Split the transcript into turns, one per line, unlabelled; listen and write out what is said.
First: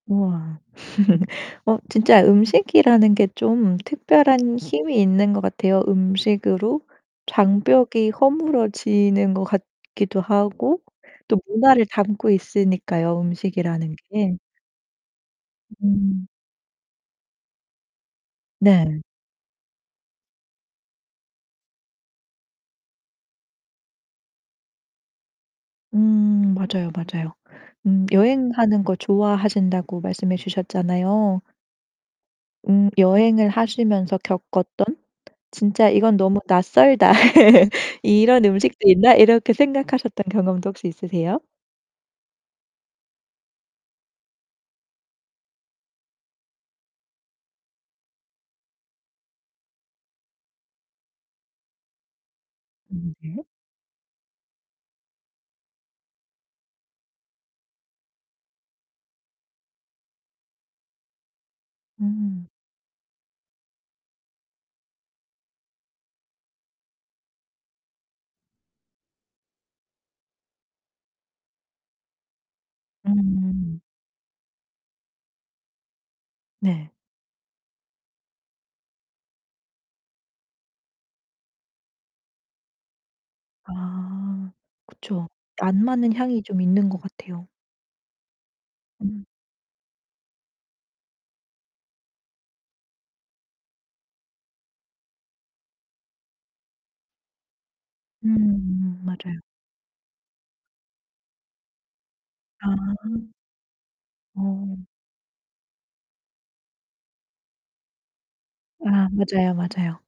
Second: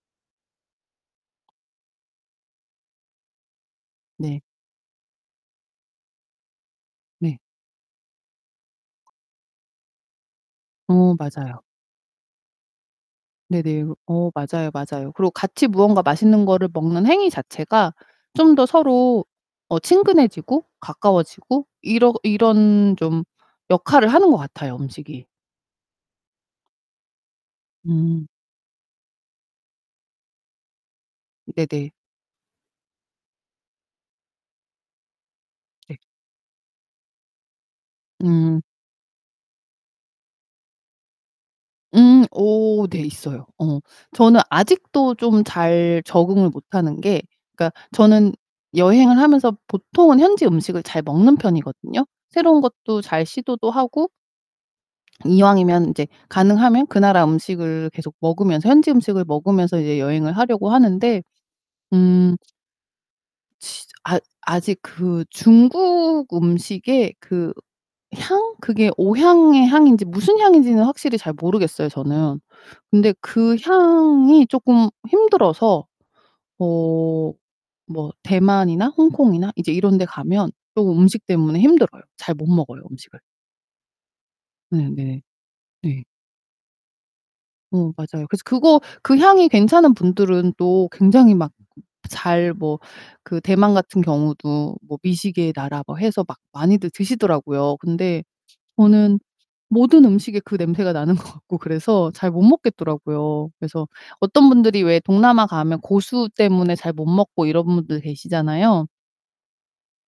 우와. 어 진짜 음식이라는 게 좀
네.
특별한 힘이 있는 것 같아요. 음식으로
네.
장벽이 허물어지는 것 같기도 하고
어
또
맞아요.
문화를 담고 있으니까요,
네네.
음식이라는
어
게.
맞아요, 맞아요. 그리고 같이 무언가
음.
맛있는 거를 먹는 행위 자체가 좀 더
네.
서로 어 친근해지고 가까워지고 이러 이런 좀 역할을 하는 것 같아요, 음식이.
음 맞아요, 맞아요. 음
음.
여행하는 거 좋아하신다고 말씀해 주셨잖아요.
네네.
음 여행을 하시면서 겪었던 '진짜
네.
이건 너무 낯설다. 이런
음.
음식도 있나?' 이렇게 생각하셨던 경험도 혹시 있으세요?
음. 어 네 있어요. 어 저는 아직도 좀 잘 적응을 못 하는 게 그러니까 저는 여행을 하면서 보통은 현지 음식을 잘 먹는 편이거든요. 새로운 것도
음
잘
네.
시도도 하고 이왕이면 이제 가능하면 그 나라 음식을 계속 먹으면서 현지 음식을 먹으면서 이제 여행을 하려고 하는데 음
음.
진짜 아 아직 그 중국음식의 그 향? 그게 오향의 향인지 무슨 향인지는 확실히 잘 모르겠어요, 저는. 근데 그
음.
향이 쪼끔 힘들어서
네.
어 뭐 대만이나 홍콩이나 이제 이런데 가면 쪼금 음식 때문에 힘들어요. 잘 못 먹어요, 음식을.
아
네 네.
그쵸. 안
네.
맞는 향이 좀 있는 것 같아요.
어, 맞아요. 그래서 그거 그
음.
향이 괜찮은 분들은 또 굉장히 막 잘 뭐 그 대만 같은 경우도 뭐 "미식의 나라." 뭐 해서 막 많이들 드시더라고요. 근데
음
저는
맞아요.
모든 음식에 그 냄새가 나는 것 같고 그래서 잘 못
아.
먹겠더라고요. 그래서 어떤 분들이
어.
왜 동남아 가면 고수 때문에 잘 못 먹고 이런 분들 계시잖아요.
아 맞아요, 맞아요.